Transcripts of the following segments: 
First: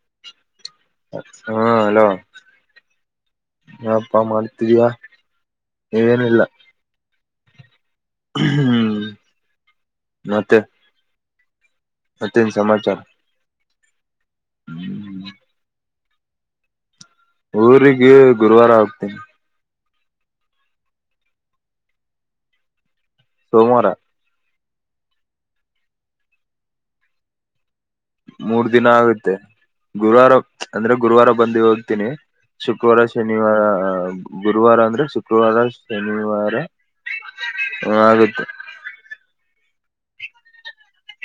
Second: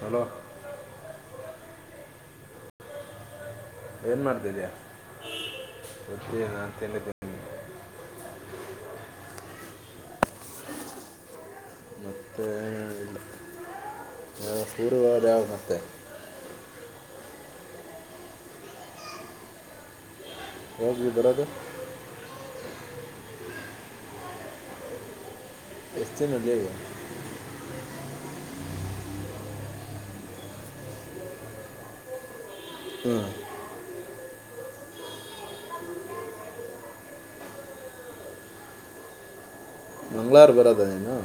Hello ಹಾ hello. ಹಪ್ಪಾ ಏನು ಮಾಡ್ತಿದ್ಯಾ ಮಾಡ್ತಿದಯ ಗೊತ್ತಿ ಏನಿಲ್ಲ ನಾನು ತಿಂದಿದ್ದೀನಿ ಹ್ಮ್ ಮತ್ತೆ. ಮತ್ತೆ ಮತ್ತೇನ್ ಸಮಾಚಾರ. ಊರಿಗೆ ಹ್ಮ್ ಹೋಗೋದು ಯಾವಾಗ ಮತ್ತೆ. ಊರಿಗೆ ಗುರುವಾರ ಹೋಗ್ತೀನಿ. ಹೋಗಿ ಬರದು. ಸೋಮವಾರ. ಎಷ್ಟು ದಿನ ರಜ ಈಗ. ಮೂರ್ ದಿನ ಆಗುತ್ತೆ ಗುರುವಾರ ಅಂದ್ರೆ ಗುರುವಾರ ಬಂದು ಹೋಗ್ತೀನಿ ಶುಕ್ರವಾರ ಹ್ಞೂ ಶನಿವಾರ ಗುರುವಾರ ಅಂದ್ರೆ ಶುಕ್ರವಾರ ಶನಿವಾರ ಆಗುತ್ತೆ ಮಂಗ್ಗಳಾರು ಬರೋದ ನೀೇನು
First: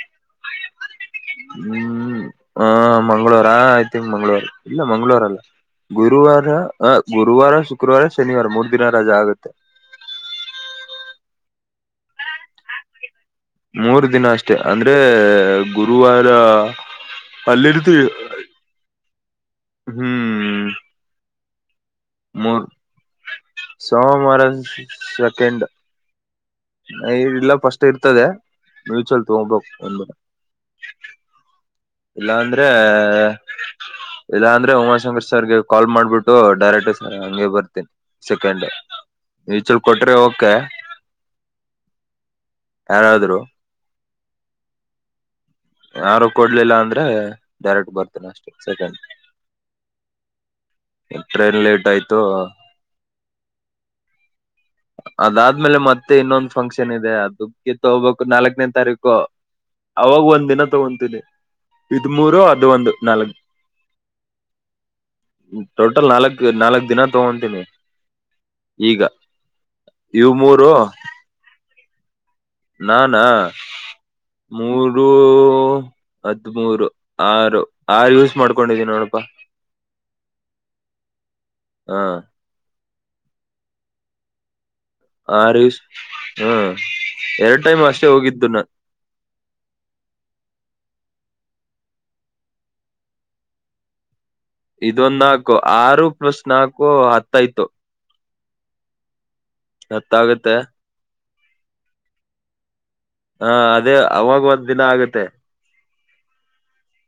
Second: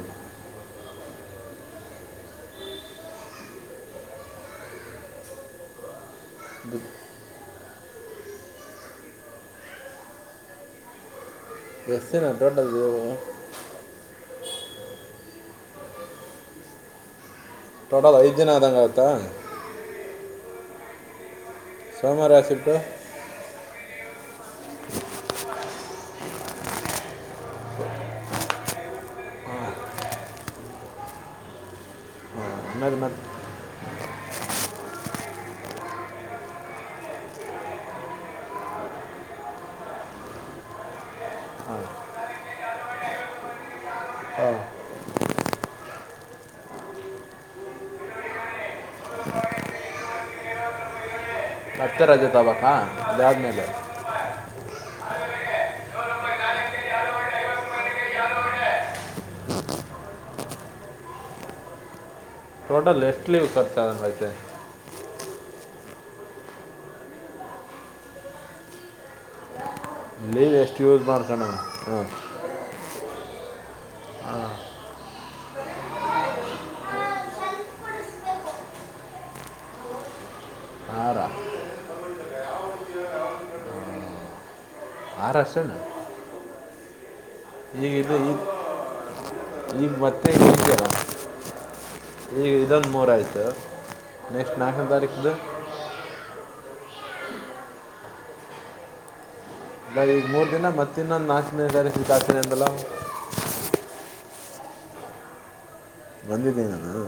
ಹ್ಮ್ ಆ ಮಂ್ಗಳವಾರ ಆಯ್ತ ಮಂ್ಗಳವಾರ ಇಲ್ಲ ಮಂಗಳವಾರ ಅಲ್ಲ ಗುರುವಾರ ಬು- ಗುರುವಾರ ಶುಕ್ರವಾರ ಶನಿವಾರ ಮೂರ್ ದಿನ ರಜಾ ಆಗುತ್ತೆ ಎಷ್ಟು ದಿನ ಟೋಟಲ್ ಮೂರ್ ದಿನ ಅಷ್ಟೆ ಅಂದ್ರೆ ಗುರುವಾರ ಅಲ್ಲರಿತಿ ಟೋಟಲ್ ಐದು ದಿನ ಆದಂಗೆ ಆಗುತ್ತಾ ಹ್ಮ್ ಹ್ಮ್ ಸೋಮಾರ ಆಾಸಿಟ್ಟ. ಸೋಮವಾರ ಸೆಕೆಂಡ್ ಇಲ್ಲ ಫಸ್ಟ್ ಇರ್ತದೆ ಮೂಚಲ್ ತಗೋಬೇಕು ಒಬ. ಇಲ್ಲ ಹಾಂ ಅಂದ್ರೆ. ಆಮೇಲೆ ಮತ್ತೆ ಇಲ್ಲಾ ಅಂದ್ರೆ ಉಮಾಶಂಕರ್ ಸರ್ಗೆ ಕಾಲ್ ಮಾಡ್ಬಿಟ್ಟು. ಡೈರೆಕ್ಟ್ ಸರ್ ಹಂಗೆ ಬರ್ತೀನಿ ಸೆಕೆಂಡ ಈಚಲ್ ಕೊಟ್ರೆ ಓಕೆ., - ಯಾರಾದ್ರು, - ಹಾಂ ಯಾರು ಕೊಡ್ಲಿಲ್ಲ ಅಂದ್ರೆ ಡೈರೆಕ್ಟ್ ಬರ್ತನೆ ಅಷ್ಟೆ, ಸೆಕೆಂಡ್- ಟ್ರೈನ್ ಲೇಟ್ ಮತ್ತೆ ಆಯ್ತು ರಜೆ ತಗಬೇಕಾ ಅದ ಆದ್ಮೇಲೆ. - ಅದಾದ್ಮೇಲೆ ಮತ್ತೆ ಇನ್ನೊಂದು ಫಂಕ್ಷನ್ ಇದೆ. ಅದಕ್ಕೆ ತಗೋಬೇಕು ನಾಲ್ಕನೇ ತಾರೀಕು ಅವಾಗ ಒಂದ್ ದಿನ ತಗೊಂತೀನಿ. ಮೂರು ಅದು ಒಂದು ಟೋಟಲ್ ನಾಲ್ಕ ಎಷ್ಟ್ಟ ಲೀವ್ ಖರ್ಚಹಾದಂಗೈತೆ. ಟೋಟಲ್ ನಾಲ್ಕ್, ನಾಲ್ಕ್ ದಿನ ತಗೊಂತೀನಿ ಈಗ. ಇವ್ ಲೀವ [unintelligible] ಮೂರು ಎಷ್ಟಟಜ ಮಾರ್ಕ ಹ ನಾನಾ ಮೂರು ಹದ್ಮೂರು ಆರು ಆರು ಯೂಸ್ ಮಾಡ್ಕೊಂಡಿದ್ದೀನಿ ನೋಡಪಾ. ಆರ ಹಾ. ಆರು ಅಷ್ಟೇನಾ ಆರಿಷ ಹ್ಮ್. ಎರಡ್ ಟೈಮ್ ಈಗ ಅಷ್ಟೇ ಇದು ಈ ಹೋಗಿದ್ದು ನಾ ಈಗ ಮತ್ತೆ- ಈಗ ಇದೊಂದು ಬೋರಾಯ್ತು. ಇದೊಂದು ನಾಲ್ಕು, ಆರು ಪ್ಲಸ್ ನಾಲ್ಕು- ಓ, ಆರತಾಯ್ತು. ಬ ಈಗ ಮೂರ್ ದಿನ ಮತ್ತೆ ಇನ್ನೊಂದುನಾಕ, - ನ ಸ ಸತಾತ ಅಲ್ಲ [inaudible] ಹಾ, ಅದೇ ಅವಾಗ ಒಂದ್ ದಿನ ಆಗತ್ತೆ. ಬಂದಿದ್ದೀನಿ ನಾನು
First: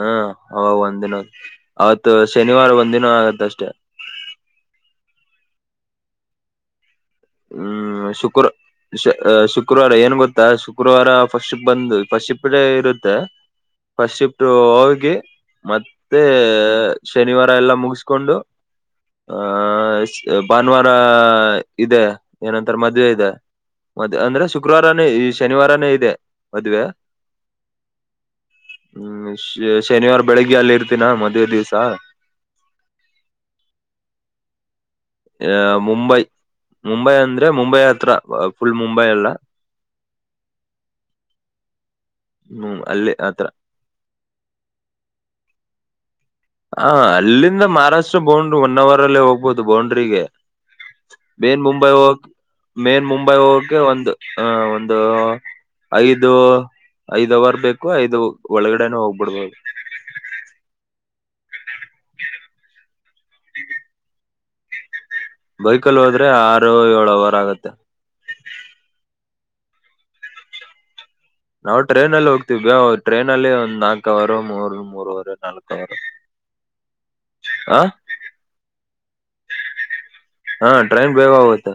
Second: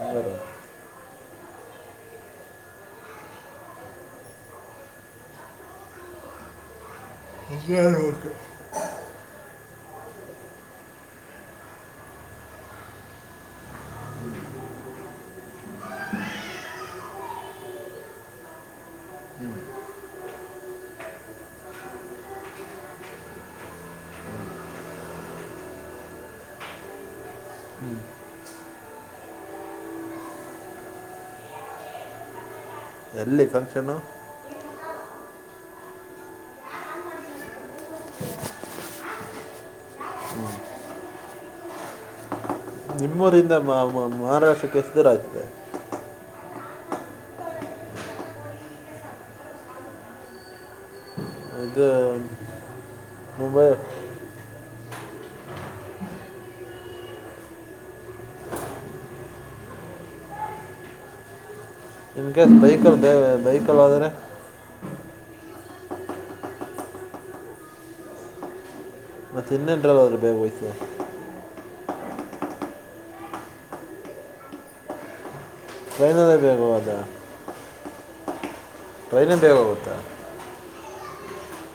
ಹಾ, ಬರು. ಹ ಒಂದಿನ- ಅವತ್ ಶನಿವಾರ ಒಂದಿನ ಆಗತ್ತಷ್ಟೆ. ಹ್ಮ್, ಶುಕ್ರ - ಶುಕ್ರವಾರ ಏನ್ ಗೊತ್ತಾ ಶುಕ್ರವಾರ ಫಸ್ಟಶಿಷ್ಟೇ ಬಂದು ಫಸ್ಟ್ ಶಿಫ್ಟೇ ಇರುತ್ತೆ. ಫಸ್ಟ್ ಶಿಫ್ಟ್ ಹೋಗಿ ಮತ್ತೆ ಶನಿವಾರ ಎಲ್ಲ ಮುಗಿಸಕೊಂಡು. - ಆಹ ಭಾನುವಾರ ಇದೆ ಏನಂತರ ಮದ್ವೆ ಇದೆ ಮದ್ ಅಂದ್ರೆ ಶುಕ್ರವಾರನೇ ಈ ಶನಿವಾರನೇ ಇದೆ. ಮದ್ವೆ ಹ್ಮ್, ಶನಿವಾರ ಬೆಳಿಗ್ಗೆ ಅಲ್ಲಿ ಇರ್ತೀನ ಮದ್ವೆ ದಿವ್ಸ. ಎಲ್ಲಿ ಫಂಕ್ಷನು. - ಅ ಮುಂಬೈ, ಮುಂಬೈ ಅಂದ್ರೆ ಮುಂಬೈ ಅತ್ರ ಫುಲ್ ಮುಂಬೈ ಅಲ್ಲ. ಹ್ಮ್ ಅಲ್ಲಿ ಹತ್ರ ನಿಮ್ಮೂರಿಂದ ಮಹಾರಾಷ್ಟ್ರಕ್ಕೆ ಎಷ್ಟದೂರಹಾಗತ್ತೆ. ಹ ಅಲ್ಲಿಂದ ಮಹಾರಾಷ್ಟ್ರ ಬೌಂಡ್ರಿ ಒನ್ ಅವರ್ ಅಲ್ಲೇ ಹೋಗ್ಬಹದು ಬೌಂಡ್ರಿಗೆ. - ಮೇನ್ ಇದು ಮುಂಬೈ ಹೋಗಕ್ಕೆ, ಮೇನ್ ಮುಂಬೈ ಹೋಗಕ ಒಂದು ಅ- ಒಂದು ಐದು, ಐದ್ ಅವರ್ ಬೇಕು ಐದು ಒಳಗಡೆನ ಹೋಗ್ಬಿಡ್ಬೋದು. ಇನ್ ಕೇಸ್ ಬೈಕಲ್ಲಿ ದವೆ ಬೈಕಲ್ಲಿ ಹೋದರೆ., ಬೈಕಲ್ಲಿ ಹೋದ್ರೆ ಆರು ಏಳು ಅವರ್ ಆಗತ್ತೆ. ಮತ್ತೆ ಇನ್ನೆಂಟ್ರಲ್ಲಿಾದ್ರರು ಬೇಗ ವಯ್ತ [unintelligible] ಅವ ಟ್ರೈನಿನಲ್ಲಿ ಹೋಗ್ತೀವಿ. ಟ್ರೈನ ಅಲ್ಲಿ ಒಂದು ನಾಲ್ಕ ಅವರ ಮೂರು ಮೂರ ವರೆ ನಾಲ್ಕು, - ೈನದೇ ಬ ಅದ ಆ [unintelligible] ಟ್ರೈನ್ ಬೇಋ ಹೋಗತ., ಹಾ, ಟ್ರೈನ್ ಬೇಗಹೋಗತ.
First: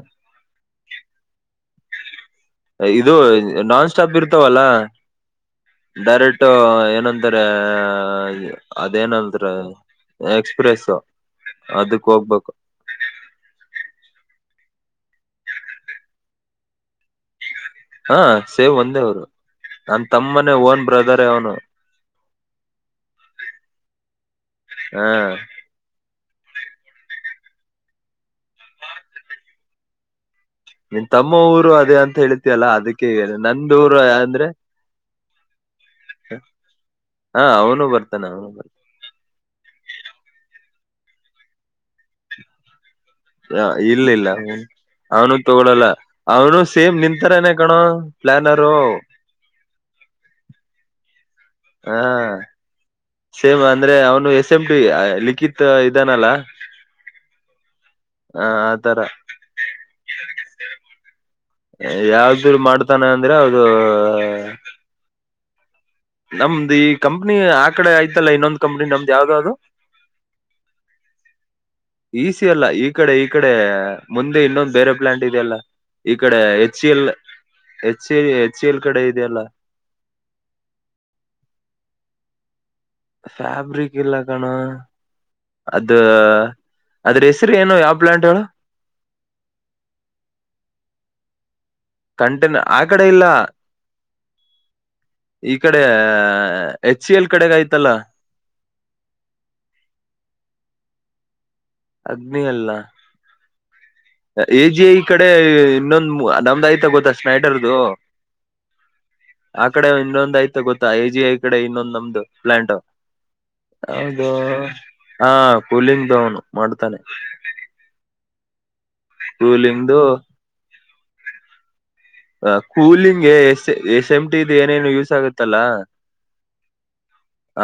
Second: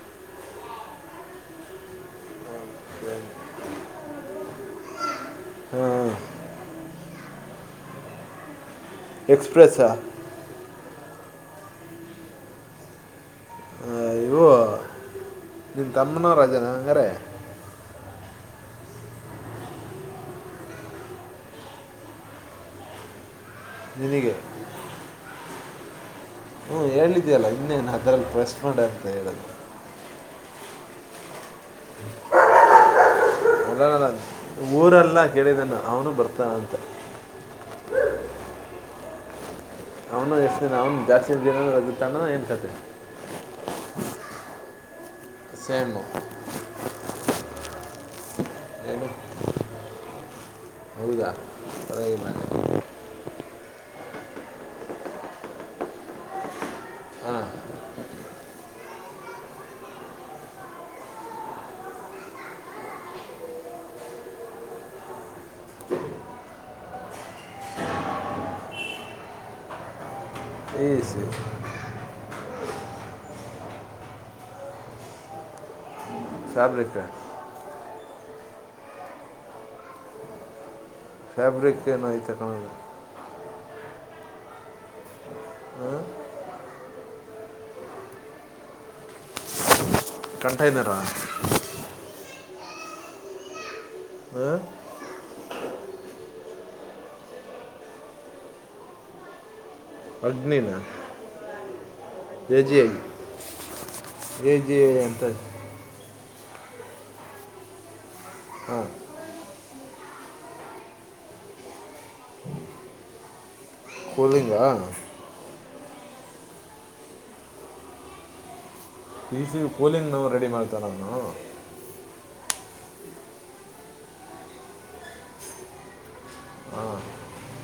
ಇದು ನಾನ್ ಸ್ಟಾಪ್ ಇರ್ತವಲ್ಲ ಹಾಂ ಡೈರೆಕ್ಟ್ ಏನಂತಾರೆ., ಅದೇನಲ್ರ ಎಕ್ಸ್ಪ್ರೆಸ್ಸಾ ಎಕ್ಸ್ಪ್ರೆಸ್, - ಅದಕ್ ಹೋಗ್ಬೇಕು ನಿನ್ ತಮ್ಮನ ರಜನಾ ಅಂಗಾರ ಹಾ ಸೇವ್ ಒಂದೇ ಅವ್ರು ನನ್ ತಮ್ಮನೆ ಓನ್ ಬ್ರದರ್ ಅವನು. ನಿನ್ಗೆ ಹ ಹುಂ ಹೇಳಿದ್ಯಲ್ಲ ಇನ್ನೇನು ಅದ್ರಲ್ಲಿ ಪ್ರೆಸ್ಟ್ ಮಾಡಿ ಹಾಕ್ತಾಯಿರೋದು. ನಿನ್ ತಮ್ಮ ಊರು ಅದೇ ಅಂತ ಹೇಳತಿಿಯಲ್ಲಾ ಅದಕ್ಕೆ. ನಂದೂರಂದ್ರೆ [unintelligible] ದನ್ನು ಹಾ, ಅವನು ಬರ್ತಾನೆ- ಅವನು ಬರ್ತಾನ. ಅವನು ಎಷ್ಟು ದಿನ ಅವ್ನು ಜಾಸ್ತಿ ದಿನ ರಜ ತಂಡನ ಏನ್ ಕತ್ತೆ. ಹ ಇಲ್ಲ ಇಲ್ಲ ಹ ಅವನು ತಗೊಳಲ್ಲ ಸೇಮು ಅವನು ಸೇಮ್ ನಿಂತರನೇ. ಣ ಪ್ಲಾನರು. ಏನು ಹೌದಾ ಹಾ ಪರವಾಗಿಲ್ಲ ಸೇಮ್ ಅಂದ್ರೆ ಅವನು ಎಸ್ ಎಂ್ ಟಿ ಲಿಖತ್ ಇದಾನಲ್ಲ ಹಾಂ ಆ ಆತರ ಯಾವ್ದ ಮಾಡ್ತಾನೆ ಅಂದ್ರೆ ಅದು ನಮ್ದ್ ಈ ಕಂಪ್ನಿ ಆ ಕಡೆ ಆಯ್ತಲ್ಲ ಇನ್ನೊಂದ್ ಕಂಪ್ನಿ ನಮ್ದ್ ಯಾವ್ದ ಯಾವ್ದದು ಈ ಸಿ ಈಸ ಅಲ್ಲ ಈ ಕಡೆ ಈ ಕಡೆ ಮುಂದೆ ಇನ್ನೊಂದು್ ಬೇರೆ ಪ್ಲಾಂಟ್ ಇದೆಯಲ್ಲ ಇ ಕಡೆ ಹೆಚ್ ಸಿ ಫ್ಯಾಬ್ರಿಕ್ ಎಲ್ ಹೆಚ್ಚ ಹೆಚ್ ಎಲ್ ಕಡೆ ಇದೆಯಲ್ಲ ಫೇಬ್ರಿಕ್ ಏನೋ ಐತೆ ನೋಡು. ಫ್ಯಾಬ್ರಿಕ್ ಇಲ್ಲ ಕಣ ಅದ ಹಾಂ ಅದ್ರ ಹೆಸರು ಏನು ಯಾವ ಪ್ಲಾಂಟ್ ಹೇಳು ಕಂಟೈನರಾ ಕಂಟ್ ಅಕಡೆ ಇಲ್ಲ ಹ ಈ ಕಡೆ ಎಚ್ ಸಿ ಎಲ್ ಕಡೆಗ ಆಯ್ತಲ್ಲ. ಅಗ್ನಿಿನ. ಅಗ್ನಿ ಅಲ್ಲ ಎ ಜಿ ಎಜಿ ಐ ಅಂತ ಕಡೆ ಇನ್ನು ೊ್ ನಮ್ದು ಆಯ್ತ ಗೊತ್ತಾ ಸ್ನೈಟರ್ದು ಹಾಂ ಆ ಕಡೆ ಇನ್ನೊಂದ್ ಆಯ್ತ ಗೊತ್ತಾ ಜಿ ಐ ಕಡೆ ಇನ್ನೊಂದ್ ನಮ್ದು ಪ್ಲಾಂಟ್ ಹೌದು ಕೂಲಿಂಗಾ ಹ ಕುಲಿಂಗ್ದೋನು ಮಾಡ್ತಾನೆ. ಈ ಸಿ ಕೂಲಿಂಗ್ದು ಕೋಲಿಂಗ್ ನ ರೆಡಿ ಮಾಡ್ತನಾ ಅವ್ನು ಹ ಕೂಲಿಂಗ್ಗೆ ಎಸ್ ಎಸ್ ಎಂ ಟಿಿದ ಏನೇನು ಯೂಸ್ ಆಗತ್ತಲ್ಲ ಹಾಂ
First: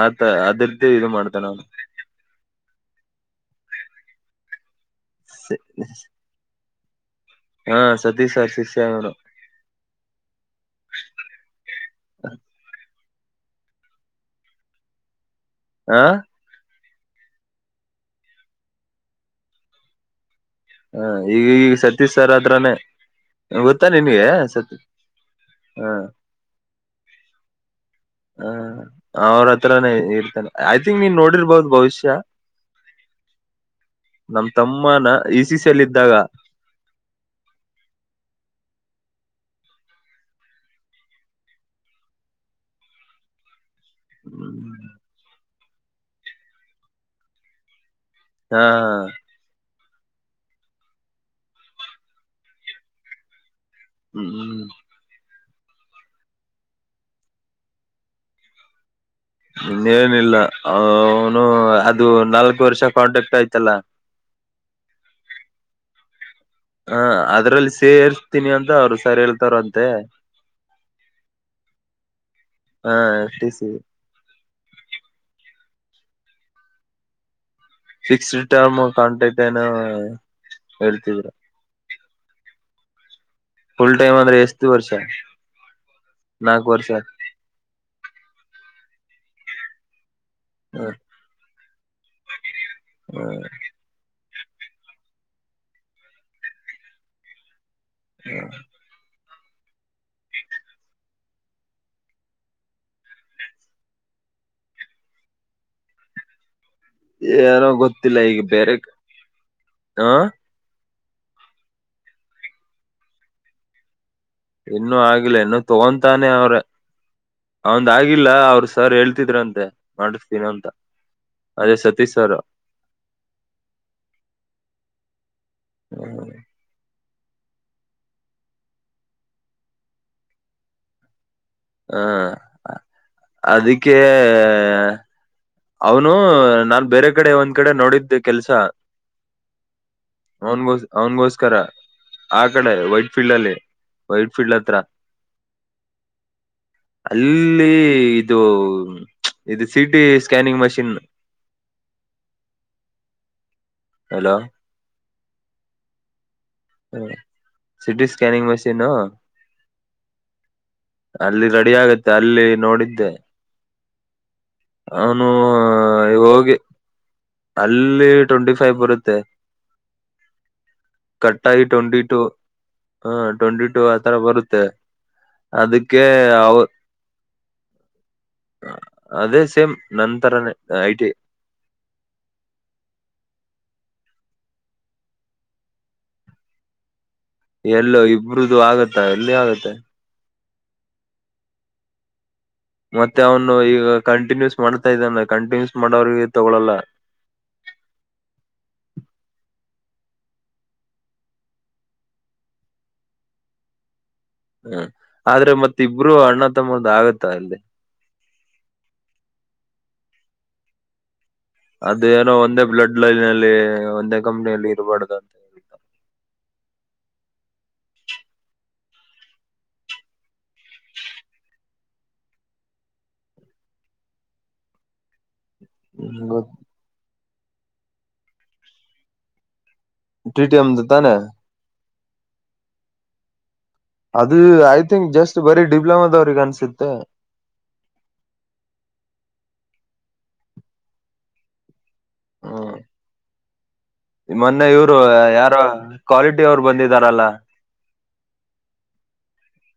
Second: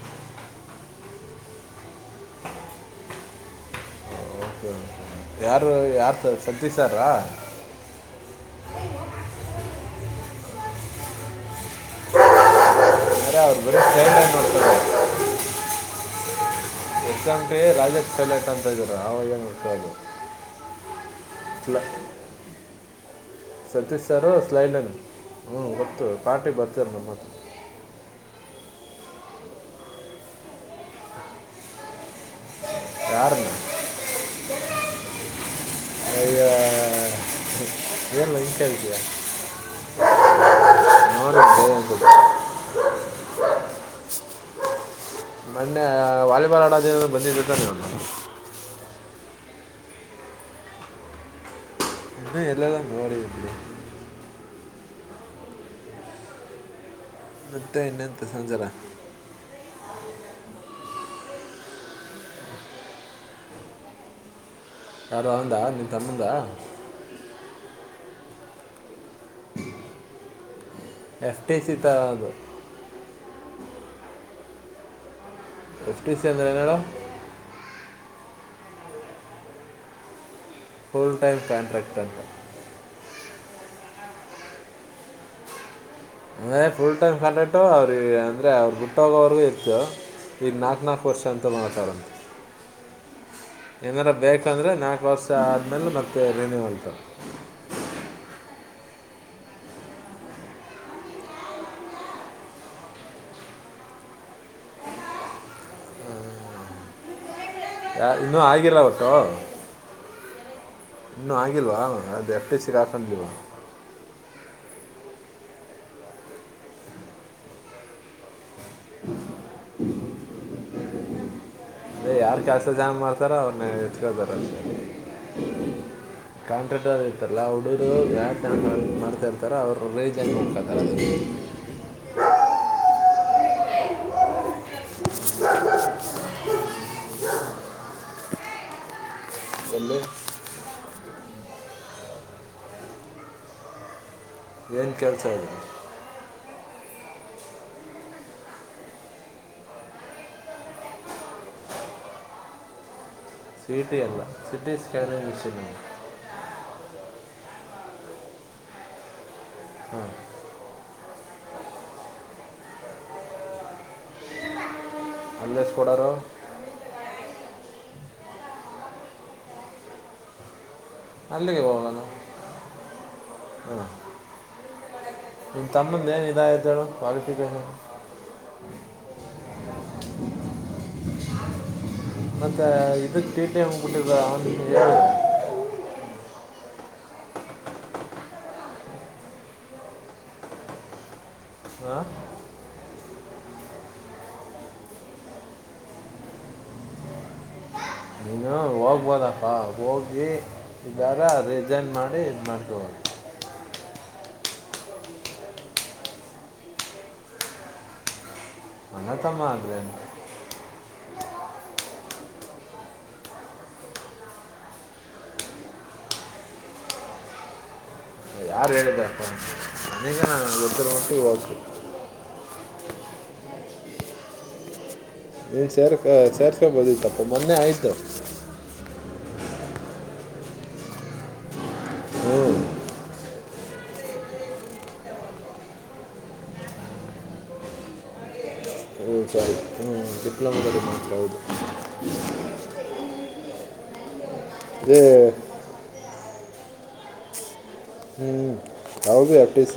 ಆತ ಅದ್ರದ್ದ ಇದು ಮಾಡ್ತನ ಅವ್ನು ಓಕೆ ಓಕೆ. ಯಾರು ಯಾರ್ ತ್ ಸಾಧ್ಯ ಸಾರಾ ಹಾ ಸತೀಶ್ ಸರ್ ಶಿಷ್ಯ ನೋಡು. ಅ್ರ ಅವ್ರು ಬರೋ ಪ್ರೇರಣೆ ಮಾಡೋ್ತಾರೆ ಆ. ಎಕ್ಸಂಟಿ ರಾಜಕ್ ಪೈಲಟ್ ಅಂತ ಇದರು ಅವಾಗ ದು. ಹ ಈಗ ಈಗ ಸತೀಶ್ ಸರ್ ಅ್ರನೆ. ಸತೀಶ್ ಸಾರ ಸ್ಲೈಲನ್ ಹ್ಞೂ ಹ ಗತ್ತು ಪಾರ್ಟಿ ಬರ್ತೀಾರೆ ನಮ್ಮ ಹತ್ರ. ಹ ಅವ್ರ ಹತ್ರಾನೇ ಇರ್ತಾನ ಐ ತಿಂಕ್ ನೀನ್ ನೋಡಿರ್ಬಹದು ಭವಿಷ್ಯ. ಯಾರನ್ನ ನಮ ತಮ್ಮನ ಈ. ಅಯ ಎಏಲ್ಲ. ನೋಡು [unintelligible] ಮೊನ್ನೆ ವಾಲಿಬಾಲ್ ಆಡೋದ ಬಂದಿದತ್ತನೇ ಅವ್ನು ಹಾ ಹಾ. ಇನ್ನು ಎಲ್ಲಲ್ಲಾ ಮಡ. ಹ್ಮ್ ಹ್ಮ್. ಮತ್ತೆ ಇನ್ನಂತ ಸಂಚಾರ. ಇನ್ನೇಏನಿಲ್ಲ ಅವ ಅವನು ಅದು ನಾಲ್ಕು ವರ್ಷ ಕಾಂಟ್ರಾಕ್ಟ್ ಆಯ್ತಲ್ಲ. ಯಾರು ಅಂದ ನಿನ್ ತಮ್ಮಂದ. ಹಾ ಅದ್ರಲ್ಲಿ ಸೇರ್ಸ್ತೀನಿ ಅಂತ ಅವ್ರು ಸರಿ ಹೇಳ್ತಾರ ಅಂತೆ. ಎಫ್್ಟಿ ಸ ತರದು. ಿಸಿ. ಎಫ್ಟ ಸಿ ಅಂದ್ರನಡ. ಫಿಕ್ಸ್ಡ್ ಟರ್ಮ್ ಕಂಟ್ನ. Full time contract. ವರ್ತಂತ. ಫುಲ್ ಟೈಮ್ ಅಂದ್ರೆ ಎಷ್ಟು ವರ್ಷ. ನಾಲ್ಕು ವರ್ಷ ನಫುಲ್ಟ್ಟು. ಅವ ಅಂದ್ರೆ ಅವ್ರ ಗುಟ್ಟೋಗೋವರ್ಗೂ ಇತ್ತು. ಇ ನಾಕ ನಲ್ಕು ವಷ ಅಂತ ಮಾಡ. ಹ. ಹ್ಮ. ಏನಾರ ಬೇಕಂದ್ರೆ ನಾಲ್ಕು ವರ್ಷ ಆದ್ಮೇಲೆ ಮತ್ತೆ ರಿನ್ಯೂ ಅಂಟಾವ. ಹ್ಮ. ಯಏಾರೋ ಯಾ ಗೊತ್ತಿಲ್ಲ ಇನ್ನೂ ಈಗ ಬೇರೆ ಆಗಿಲ್ಲ ಹ. ಇನ್ನುೂ ಆಗಿಲ್ವಾ ಅದು ಎಫ ಎ ಸಿರಾಕೊಂಡಿಲ್ವಾ. ಇನ್ನುೂ ಆಗಿಲ್ಲ ಇನ್ನು ತಗೊಂತಾನೆ ಅವ್ರ ಅವಂದ ಆಗಿಲ್ಲ ಅವ್ರ ಸರ್ ಹೇಳ್ತಿದ್ರಂತೆ ಮಾಡಿಸತೀನ ಅಂತ ಅದೇ ಸ. ಯಾರ್ ಕೆಲ್ಸ ಜಾಮ ಮಾಡ್ತಾರ ಅವ್ರನ್ನ ಎತ್ಕೊಳ್ತಾರ. ಹ ಕಾಂಟ್ರಾಕ್ಟ. ಮ ಎಲ್ಲ ಹುಡುರು ಗ್ಯಾ ಮಾಡ್ತಾ ಇರ್ತಾರೆ ಅವರು ರೀಜನ್ ಮಾಡ್ಕೊತಾರೆ ಅದನ್ನ. ಹಾ ಅದಕ್ಕೆೇ. ಅವನು ನಾನ್ ಬೇರೆ ಕಡೆ ಒಂದ್ ಕಡೆ ನೋಡಿದ್ದೆ ಕೆಲ್ಸ ಎಲ್ಲಿ ಅವನ್ಗೋಸ್ ಅವನ್ಗೋಸ್ಕರ ಆ ಕಡೆ ವೈಟ್ ಫೀಲ್ಡ್ ಅಲ್ಲಿ ವೈಟ್. ಫೀಲ್ಡ್ ಹತ್ರ ಏನು ಕೆಲಸ ಇದೆ? ಅಲ್ಲಿ ಇದು ಇದು ಸಿಟಿ ಸ್ಕ್ಯನಿಂಗ್ ಮಷೀನ್ ಪ ಟಿ ಅಲ್ಲ ಸಿ ಟಿ ಸ್ಕಾನಿಂಗ್ ಮಿಷೀನ್ ಹ ಸಿಟಿ ಸ್ಕ್ಯನಿಂಗ್ ಮಷೀನ್ ಹ ಹ್ಮ ಅಲ್ಲಿ ರೆಡಿ ಆಗತ್ತೆ ಅಲ್ಲಿ ನೋಡಿದ್ದೆ, ಹ ನ ಅಲ್ಲೇ ಕೊಡೋರು ಈ ಹೋಗಿ ಅಲ್ಲಿ ಟ್ವೆಂಟಿ ಫೈವ್ ಬರುತ್ತೆ. ಅಲ್ಲಿಗೆ ಕಟ್ಟಾಯಿ ಹೋಗೋಣ ಟ್ವೆಂಟಿ ಟು. ಹಾ ಟ್ವೆಂಟಿ ಟು ಆ ತರ ಬರುತ್ತೆ. ನಿನ್ ಅದಕ್ಕೆ ತಮ್ಮಂದ ಏನ್ ಅವ ಇದಾಯತಳ ಕ್ವಾಲಿಫಿಕೇಶನ್ ಅದೇ ಸೇಮ್ ನಂತರ ಐಟಿ ಮತ್ತೆ ಇದಕ್ ಟ ಟಿ ಹೋಗ್ಬಿಟ್ಟಿದ ಏನು? ಇಲ್ಲೆ ಇಬ್ರದು ಆಗತ್ತಾ ಎಲ್ಲಿ ಆಗತ್ತೆ? ಹಾಂ ಮತ್ತೆ ಅವನು ಈಗ ಕಂಟಿನ್ಯೂಸ್ ಮಾಡ್ತಾ ಇದಾನ ಕಂಟಿನ್ಯೂಸ್ ಮಾಡೋವ್ರಿಗೆ ತಗೊಳಲ್ಲ. ಹಬೋದಪ್ಪ, ಹೋಗಿ ಇದಾರ ರಿಸೈನ್ ಮಾಡಿ ಇದು ಮಾಡ್ಕೊಬೋದು. ಹ್ಮ ಆದ್ರೆ ಮತ್ ಇಬ್ರು ಅಣ್ಣ ತಮ್ಮದ ಆಗತ್ತ ಅಲ್ಲಿ ಅಣ್ಣತಮ್ಮ ಅಂದ್ರೇನು? ಅದ ಏನೋ ಒಂದೇ ಬ್ಲಡ್ ಲೈನ್ ಅಲ್ಲಿ ಒಂದೇ ಕಂಪ್ನಿಯಲ್ಲಿ ಇರಬಾರ್ದ ಅಂತ ಹೇಳ ಯಾರು ಹೇಳಿದ್ದಾರೆ ಫೋನ್ ನನಗ ನಾನು ಗೊತ್ತಿರ ಮಟ್ಟಿಗೆ ಹೋಗಿ ನೀನ್ ಸೇರ್ಕ ಸೇರ್ಕಬೋದಿ ತಪ್ಪ ಮೊನ್ನೆ ಆಯ್ತು? ಟಿಟಿ ಅವನ್ದು ತಾನೇ ಹ್ಮ್ ಅದು ಐ ತಿಂಕ್ ಜಸ್ಟ್ ಬರೀ ಡಿಪ್ಲೊಮದವ್ರಿಗೆ ಅನ್ಸುತ್ತೆ. ಡಿಪ್ಲೊಮಾದದಲ್ಲಿ ಮಾತ್ರ ಹೌದು. ಹ್ಮ ಮೊನ್ನೆ ಇವ್ರು ಏ ಯಾರು? ಕ್ವಾಲಿಟಿ ಅವ್ರು ಬಂದಿದಾರಲ್ಲ ಪ್ರಕ್ಟಿಸ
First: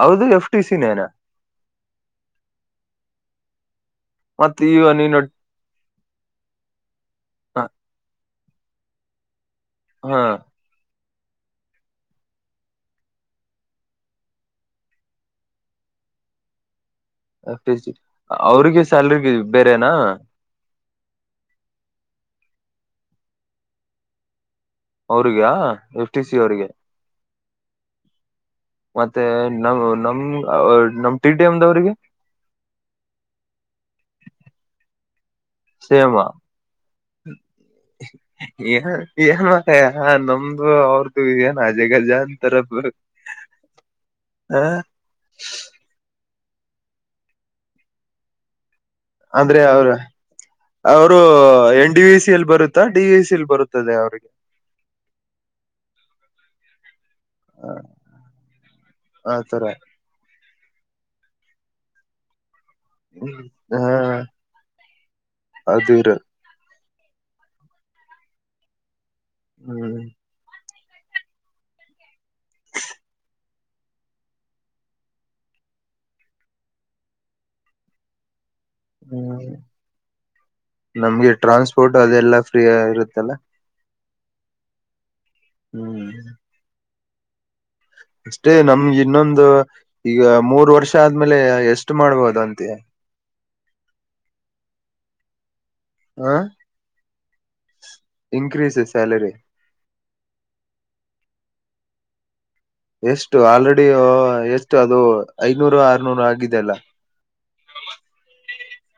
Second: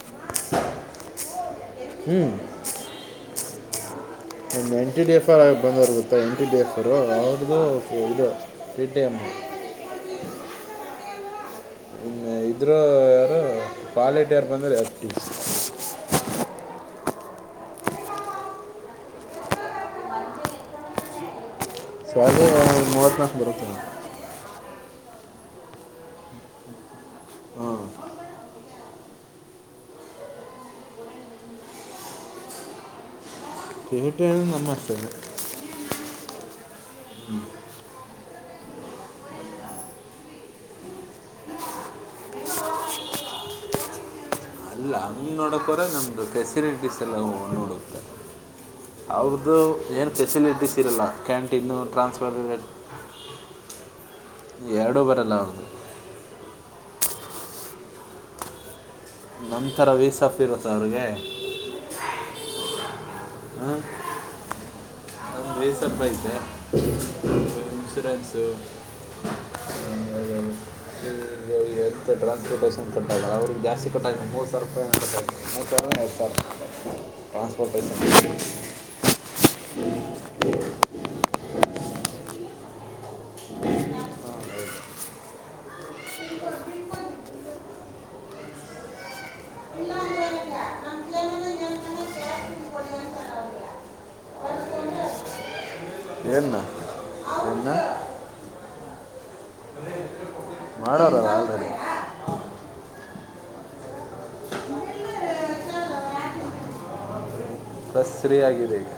ಹೌದು ಎಫ್ ಟ ಸಿ ನೇನ ಹ್ಮ್ ಮತ್ತ ಒಂದು ಈ ಎನ್ ಟಿ ಡಿ ನೀನು ಎಫ್ ಆರ್ ಆಗಿ ಬಂದವರು ಗೊತ್ತಾ N T D F R ಅವ್ರದ್ದು ಇದು. ಟ್ಟಮ್ಮ ಹಾ ಇನ್ನು ಇದ್ರ ಯಾರು ಪಾಲಿಟ ಯಾರ ಬಂದ್ರ ಎ ಅವ್ರಿಗೆ ಸ್ಯಾಲ್ರಿ ಬೇರೆನಾ ಸೊ ಹಾಗೇ ಮೂವತ್ತುನಾಲ್ಕು ಬರುತ್ತೆ. ಅವ್ರಿಗೆ ಎಫ್ಟಿ ಸಿ ಅವ್ರಿಗೆ ಹಾಂ ಮತ್ತೆ ನ್ ನಮ ನಮ ಟಿ ಟಿ ಎಮ್ದವರಿಗೆ [unintelligible] ಸೇಮಾ [unintelligible] ಹ್ಮ [unintelligible] ನಮ್ದು ಅವ್ರದು ಏನ್ ಆಜಗಜಾ ಅಂತರ ಹ ಅಂಗ್ ನೋಡೋಕೋದ್ರೆ ನಮ್ಮ್ದದು ಫೆಸಿಲಿಟೀಸ್ ಎಲ್ಲ ನೋಡುತ್ತೆ [unintelligible] ಅವ್ರದ್ದು ಅಂದ್ರೆ ಅವ್ರ ಏನು ಫೆಸಿಲಿಟೀಸ್ ಇರಲ್ಲ ಅವರು canteen N D V C transfer L ಎರ್ ಬರುತ್ತಾ ಡಿ ವಿ ಸಿ ಎಲ್ ಬರುತ್ತದೆ ಅವ್ರಿಗೆ ಎರಡೂ ಬರಲ್ಲ ಅವ್ರದು ಆತರ ನಮ್ಮ ತರ ವೀಸ್ಫ [unintelligible] ಇರು ಸರ್ಗೆ [unintelligible] ಹಾ ವೇ ಅದು ಸಪ್ಪೆ ಇರ ಐತೆ. ಮೊಸರನ್ಸ ಹ್ಮ [inaudible] ಹ್ಮ್ ನಮ್ಗೆ ಟ್ರಾನ್ಸ್ಪೋರ್ಟ್ ಅದೆಲ್ಲಾ ಫ್ರೀಯ ಇರುತ್ತಲ್ಲ ಹ್ಮ್ [unintelligible] ಅಷ್ಟೇ ನಮ್ಗೆ ಇನ್ನೊಂದು ಈಗ ಮೂರ್ ವರ್ಷ ಆದ್ಮೇಲೆ ಎಷ್ಟು ಮಾಡ್ಬೋದ ಅಂತೆ ಹಾ ಏನ ಏನ ಇಂಕ್ರೀಸ್ ಸ್ಯಾಲರಿ ಮಾಡೋರಲ್ಲ ಆಲ್ರೆಡಿ ಎಷ್ಟು ಆಲ್ರೆಡಿ ಎಷ್ಟು ಅದು ಐನೂರು ಆರ್ನೂರು ಆಗಿದೆ ಅಲ್ಲ ಸರಿಯಾಗಿದೆ ಈಗ